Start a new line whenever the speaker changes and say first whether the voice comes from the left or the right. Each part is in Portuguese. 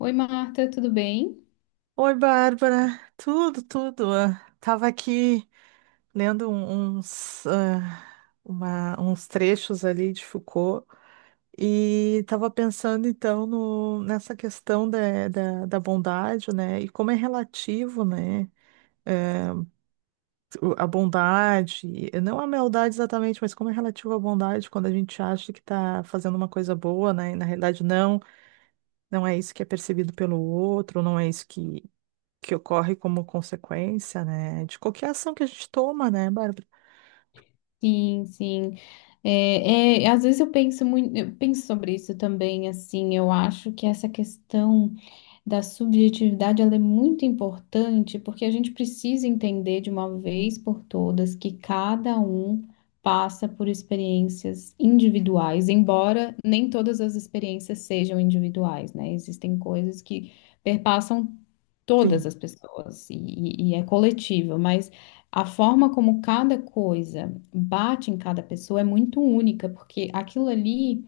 left: Oi, Marta, tudo bem?
right: Oi, Bárbara. Tudo, tudo. Ah, tava aqui lendo uns trechos ali de Foucault e tava pensando então nessa questão da bondade, né? E como é relativo, né? eh, a bondade, não a maldade exatamente, mas como é relativo à bondade quando a gente acha que está fazendo uma coisa boa, né? E na realidade não, não é isso que é percebido pelo outro, não é isso que ocorre como consequência, né, de qualquer ação que a gente toma, né, Bárbara?
left: Sim, sim. É, às vezes eu penso muito, eu penso sobre isso também, assim, eu acho que essa questão da subjetividade, ela é muito importante, porque a gente precisa entender de uma vez por todas que cada um passa por experiências individuais, embora nem todas as experiências sejam individuais, né? Existem coisas que perpassam todas
right: Sim.
left: as pessoas é coletiva, mas a forma como cada coisa bate em cada pessoa é muito única, porque aquilo ali,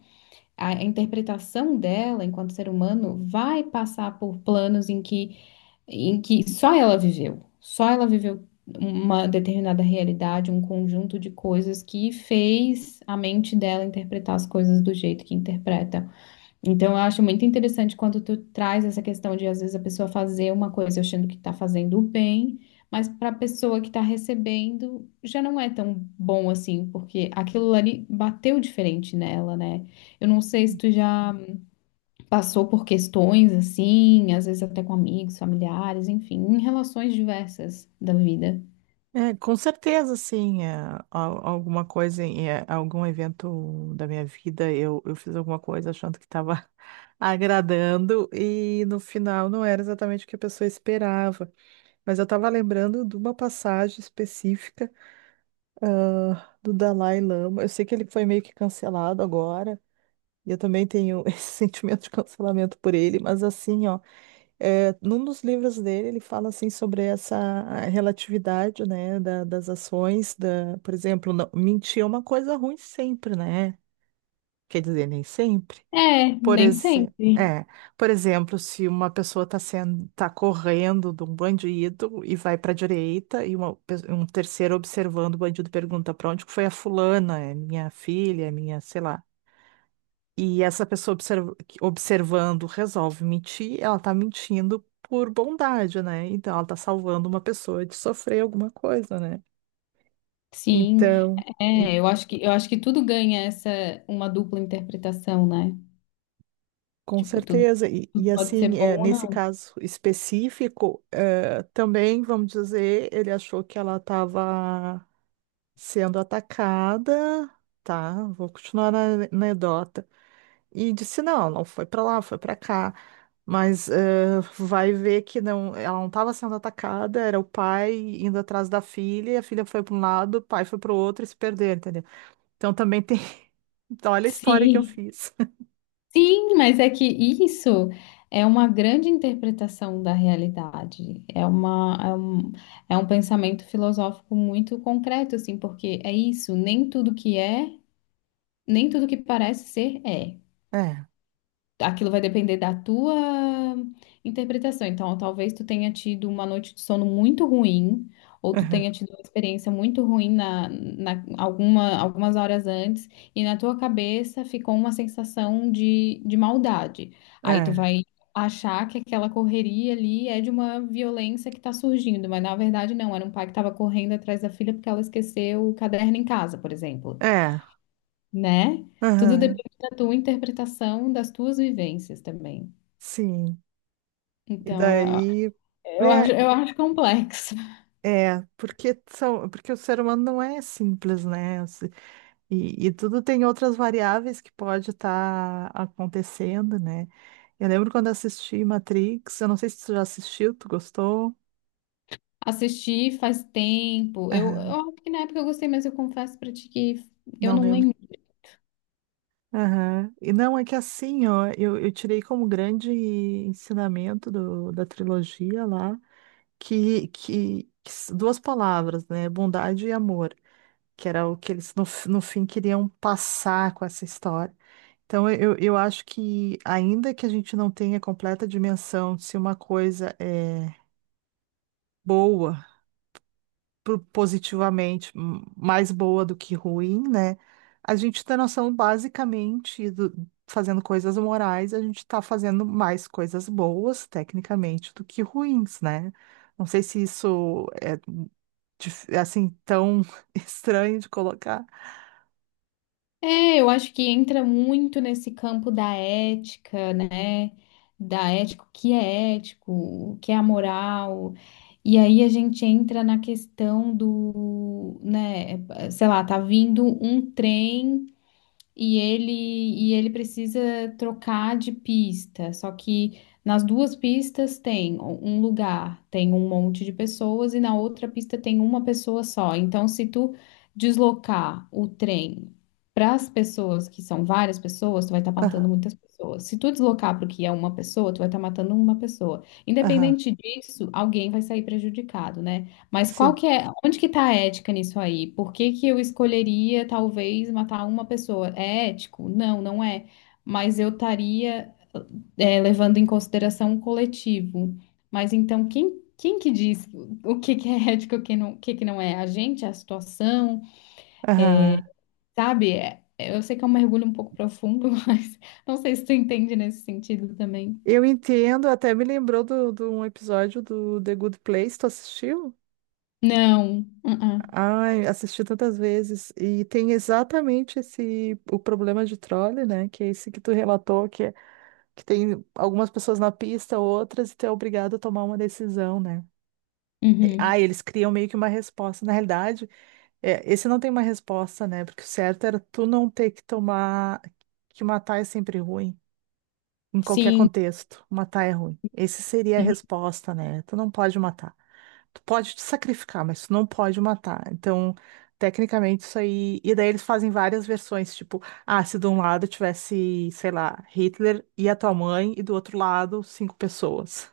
left: a interpretação dela enquanto ser humano vai passar por planos em que só ela viveu uma determinada realidade, um conjunto de coisas que fez a mente dela interpretar as coisas do jeito que interpreta. Então, eu acho muito interessante quando tu traz essa questão de, às vezes, a pessoa fazer uma coisa achando que está fazendo o bem, mas para a pessoa que está recebendo, já não é tão bom assim, porque aquilo ali bateu diferente nela, né? Eu não sei se tu já passou por questões assim, às vezes até com amigos, familiares, enfim, em relações diversas da vida.
right: É, com certeza, sim, é, alguma coisa, algum evento da minha vida, eu fiz alguma coisa achando que estava agradando e no final não era exatamente o que a pessoa esperava. Mas eu estava lembrando de uma passagem específica, do Dalai Lama. Eu sei que ele foi meio que cancelado agora, e eu também tenho esse sentimento de cancelamento por ele, mas assim, ó. É, num dos livros dele, ele fala assim sobre essa relatividade, né, das ações, da, por exemplo, mentir é uma coisa ruim sempre, né? Quer dizer, nem sempre.
left: É,
right: Por
left: nem
right: exemplo,
left: sempre.
right: é, por exemplo, se uma pessoa está sendo, tá correndo de um bandido e vai para a direita e um terceiro observando o bandido pergunta para onde que foi a fulana, é minha filha, é minha, sei lá. E essa pessoa observando resolve mentir, ela tá mentindo por bondade, né? Então ela tá salvando uma pessoa de sofrer alguma coisa, né?
left: Sim,
right: Então. Hum.
left: é, eu acho que tudo ganha uma dupla interpretação, né?
right: Com
left: Tipo, tudo,
right: certeza. E, e
left: tudo pode ser
right: assim,
left: bom ou
right: nesse
left: não.
right: caso específico, também, vamos dizer, ele achou que ela estava sendo atacada, tá? Vou continuar na anedota. E disse, não, não foi para lá, foi para cá. Mas vai ver que não, ela não estava sendo atacada, era o pai indo atrás da filha, e a filha foi para um lado, o pai foi para o outro e se perdeu, entendeu? Então também tem. Então, olha a história que eu
left: Sim,
right: fiz.
left: sim, mas é que isso é uma grande interpretação da realidade. É um pensamento filosófico muito concreto, assim, porque é isso, nem tudo que parece ser é.
right: É,
left: Aquilo vai depender da tua interpretação. Então, talvez tu tenha tido uma noite de sono muito ruim, ou tu
right: aham,
left: tenha tido uma experiência muito ruim na algumas horas antes, e na tua cabeça ficou uma sensação de maldade. Aí tu
right: é,
left: vai achar que aquela correria ali é de uma violência que está surgindo, mas na verdade não, era um pai que estava correndo atrás da filha porque ela esqueceu o caderno em casa, por exemplo,
right: é,
left: né? Tudo
right: aham,
left: depende da tua interpretação, das tuas vivências também.
right: sim. E
left: Então, é-
right: daí.
left: eu acho,
right: É,
left: eu acho complexo.
right: é, porque o ser humano não é simples, né? E tudo tem outras variáveis que pode estar acontecendo, né? Eu lembro quando assisti Matrix, eu não sei se tu já assistiu, tu gostou?
left: Assisti faz tempo. Eu
right: Aham,
left: acho que na época eu gostei, mas eu confesso pra ti que eu
right: não
left: não
right: lembro.
left: lembro.
right: Aham. E não, é que assim, ó, eu tirei como grande ensinamento da trilogia lá, duas palavras, né? Bondade e amor, que era o que eles no fim queriam passar com essa história. Então, eu acho que, ainda que a gente não tenha completa dimensão de se uma coisa é boa, positivamente mais boa do que ruim, né? A gente tem noção, basicamente, fazendo coisas morais, a gente está fazendo mais coisas boas, tecnicamente, do que ruins, né? Não sei se isso é, assim tão estranho de colocar.
left: É, eu acho que entra muito nesse campo da ética, né? Da ética, o que é ético, o que é amoral. E aí a gente entra na questão do, né, sei lá, tá vindo um trem. E ele precisa trocar de pista. Só que nas duas pistas tem um lugar, tem um monte de pessoas e na outra pista tem uma pessoa só. Então, se tu deslocar o trem para as pessoas que são várias pessoas, tu vai estar matando
right: Aham,
left: muitas pessoas. Se tu deslocar para o que é uma pessoa, tu vai estar matando uma pessoa.
right: aham,
left: Independente disso, alguém vai sair prejudicado, né? Mas qual
right: sim.
left: que é, onde que tá a ética nisso aí? Por que que eu escolheria talvez matar uma pessoa? É ético? Não, não é. Mas eu estaria levando em consideração o coletivo. Mas então quem que diz o que que é ético, e o que não, o que que não é? A gente, a situação,
right: Aham.
left: sabe? Eu sei que é um mergulho um pouco profundo, mas não sei se tu entende nesse sentido também.
right: Eu entendo, até me lembrou do um episódio do The Good Place, tu assistiu?
left: Não. Uh-uh.
right: Ai, assisti tantas vezes. E tem exatamente esse o problema de trole, né? Que é esse que tu relatou, que tem algumas pessoas na pista, outras, e tu é obrigado a tomar uma decisão, né? E- Ah,
left: Uhum.
right: eles criam meio que uma resposta. Na realidade, esse não tem uma resposta, né? Porque o certo era tu não ter que tomar, que matar é sempre ruim em qualquer
left: Sim.
right: contexto. Matar é ruim. Essa seria a resposta, né? Tu não pode matar. Tu pode te sacrificar, mas tu não pode matar. Então, tecnicamente, isso aí. E daí eles fazem várias versões, tipo, se de um lado tivesse, sei lá, Hitler e a tua mãe, e do outro lado, cinco pessoas.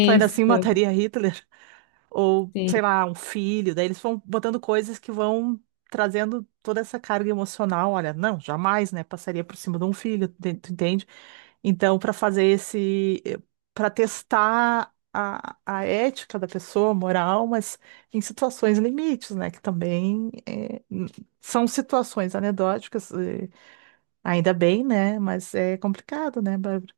right: Tu ainda assim mataria Hitler? Ou,
left: Sim.
right: sei lá, um filho. Daí eles vão botando coisas que vão trazendo toda essa carga emocional. Olha, não, jamais, né? Passaria por cima de um filho, tu entende? Então, para fazer esse, para testar a ética da pessoa, a moral, mas em situações limites, né? Que também são situações anedóticas, ainda bem, né? Mas é complicado, né, Bárbara?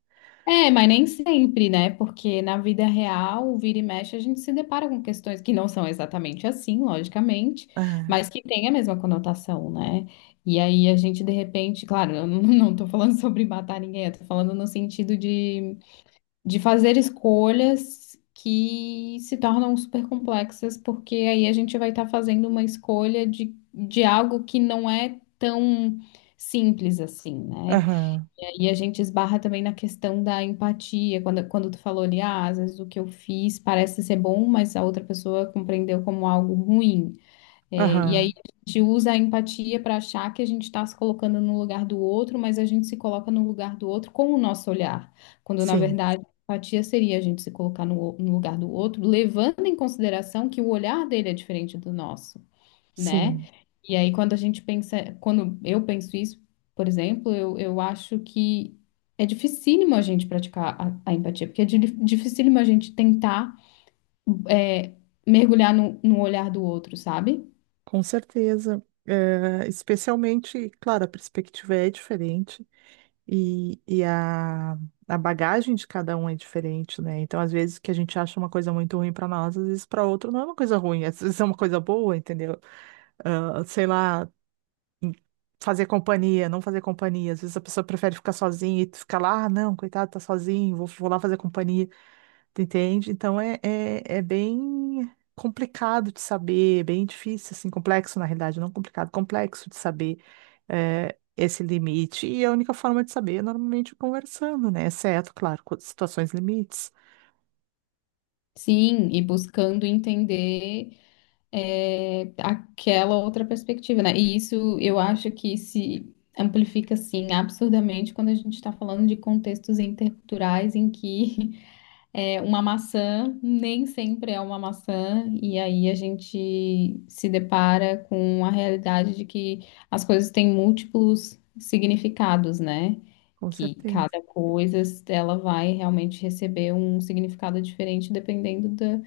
left: É, mas nem sempre, né? Porque na vida real, vira e mexe, a gente se depara com questões que não são exatamente assim, logicamente, mas
right: Ah,
left: que têm a mesma conotação, né? E aí a gente, de repente, claro, eu não não tô falando sobre matar ninguém, eu tô falando no sentido de fazer escolhas que se tornam super complexas, porque aí a gente vai estar fazendo uma escolha de algo que não é tão simples assim, né?
right: Aham,
left: E a gente esbarra também na questão da empatia, quando tu falou ali, ah, às vezes o que eu fiz parece ser bom, mas a outra pessoa compreendeu como algo ruim. É, e aí
right: aham,
left: a gente usa a empatia para achar que a gente está se colocando no lugar do outro, mas a gente se coloca no lugar do outro com o nosso olhar, quando na
right: sim,
left: verdade a empatia seria a gente se colocar no lugar do outro, levando em consideração que o olhar dele é diferente do nosso, né?
right: sim,
left: E aí, quando a gente pensa, quando eu penso isso, por exemplo, eu acho que é dificílimo a gente praticar a empatia, porque é dificílimo a gente tentar é, mergulhar no olhar do outro, sabe?
right: com certeza. Especialmente, claro, a perspectiva é diferente. E a bagagem de cada um é diferente, né? Então, às vezes, que a gente acha uma coisa muito ruim para nós, às vezes para outro não é uma coisa ruim, às vezes é uma coisa boa, entendeu? Ah, sei lá, fazer companhia, não fazer companhia. Às vezes a pessoa prefere ficar sozinha e tu fica lá, não, coitado, tá sozinho, vou lá fazer companhia. Entende? Então é bem complicado de saber, é bem difícil, assim, complexo na realidade, não complicado, complexo de saber é, esse limite. E a única forma de saber é normalmente conversando, né? Exceto, claro, com situações limites,
left: Sim, e buscando entender aquela outra perspectiva, né? E isso eu acho que se amplifica, assim, absurdamente quando a gente está falando de contextos interculturais em que é, uma maçã nem sempre é uma maçã, e aí a gente se depara com a realidade de que as coisas têm múltiplos significados, né?
right: com
left: Que
right: certeza.
left: cada coisa ela vai realmente receber um significado diferente dependendo da,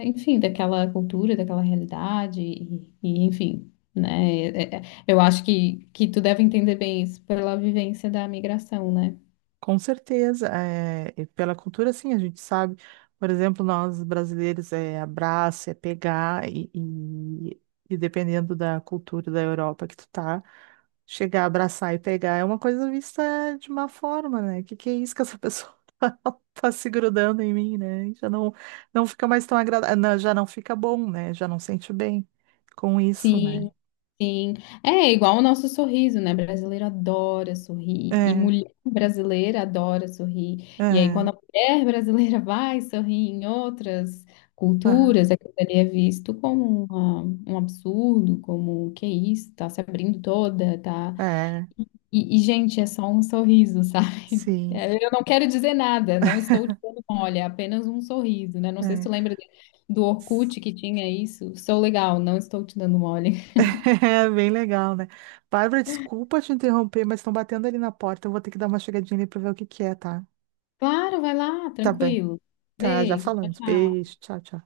left: é, enfim, daquela cultura, daquela realidade, e enfim, né? Eu acho que tu deve entender bem isso pela vivência da migração, né?
right: Com certeza, e pela cultura, sim, a gente sabe. Por exemplo, nós brasileiros é abraço, é pegar, e dependendo da cultura da Europa que tu tá, chegar, abraçar e pegar é uma coisa vista de má forma, né? Que é isso que essa pessoa tá se grudando em mim, né? Já não, não fica mais tão agradável, já não fica bom, né? Já não sente bem com isso, né?
left: Sim, sim. É igual o nosso sorriso, né? Brasileiro adora sorrir. E
right: É,
left: mulher brasileira adora sorrir. E aí, quando
right: é,
left: a mulher brasileira vai sorrir em outras
right: aham,
left: culturas, aquilo ali é visto como um absurdo, como que isso, tá se abrindo toda, tá.
right: é,
left: E, gente, é só um sorriso, sabe?
right: sim.
left: É, eu não quero dizer nada, não estou te dando mole, é apenas um sorriso, né? Não sei se tu
right: É.
left: lembra do Orkut que tinha isso. Sou legal, não estou te dando mole.
right: É bem legal, né? Bárbara, desculpa te interromper, mas estão batendo ali na porta. Eu vou ter que dar uma chegadinha ali pra ver o que que é, tá?
left: Claro, vai lá,
right: Tá bem.
left: tranquilo.
right: Tá, já
left: Beijo, tchau,
right: falamos.
left: tchau.
right: Beijo, tchau, tchau.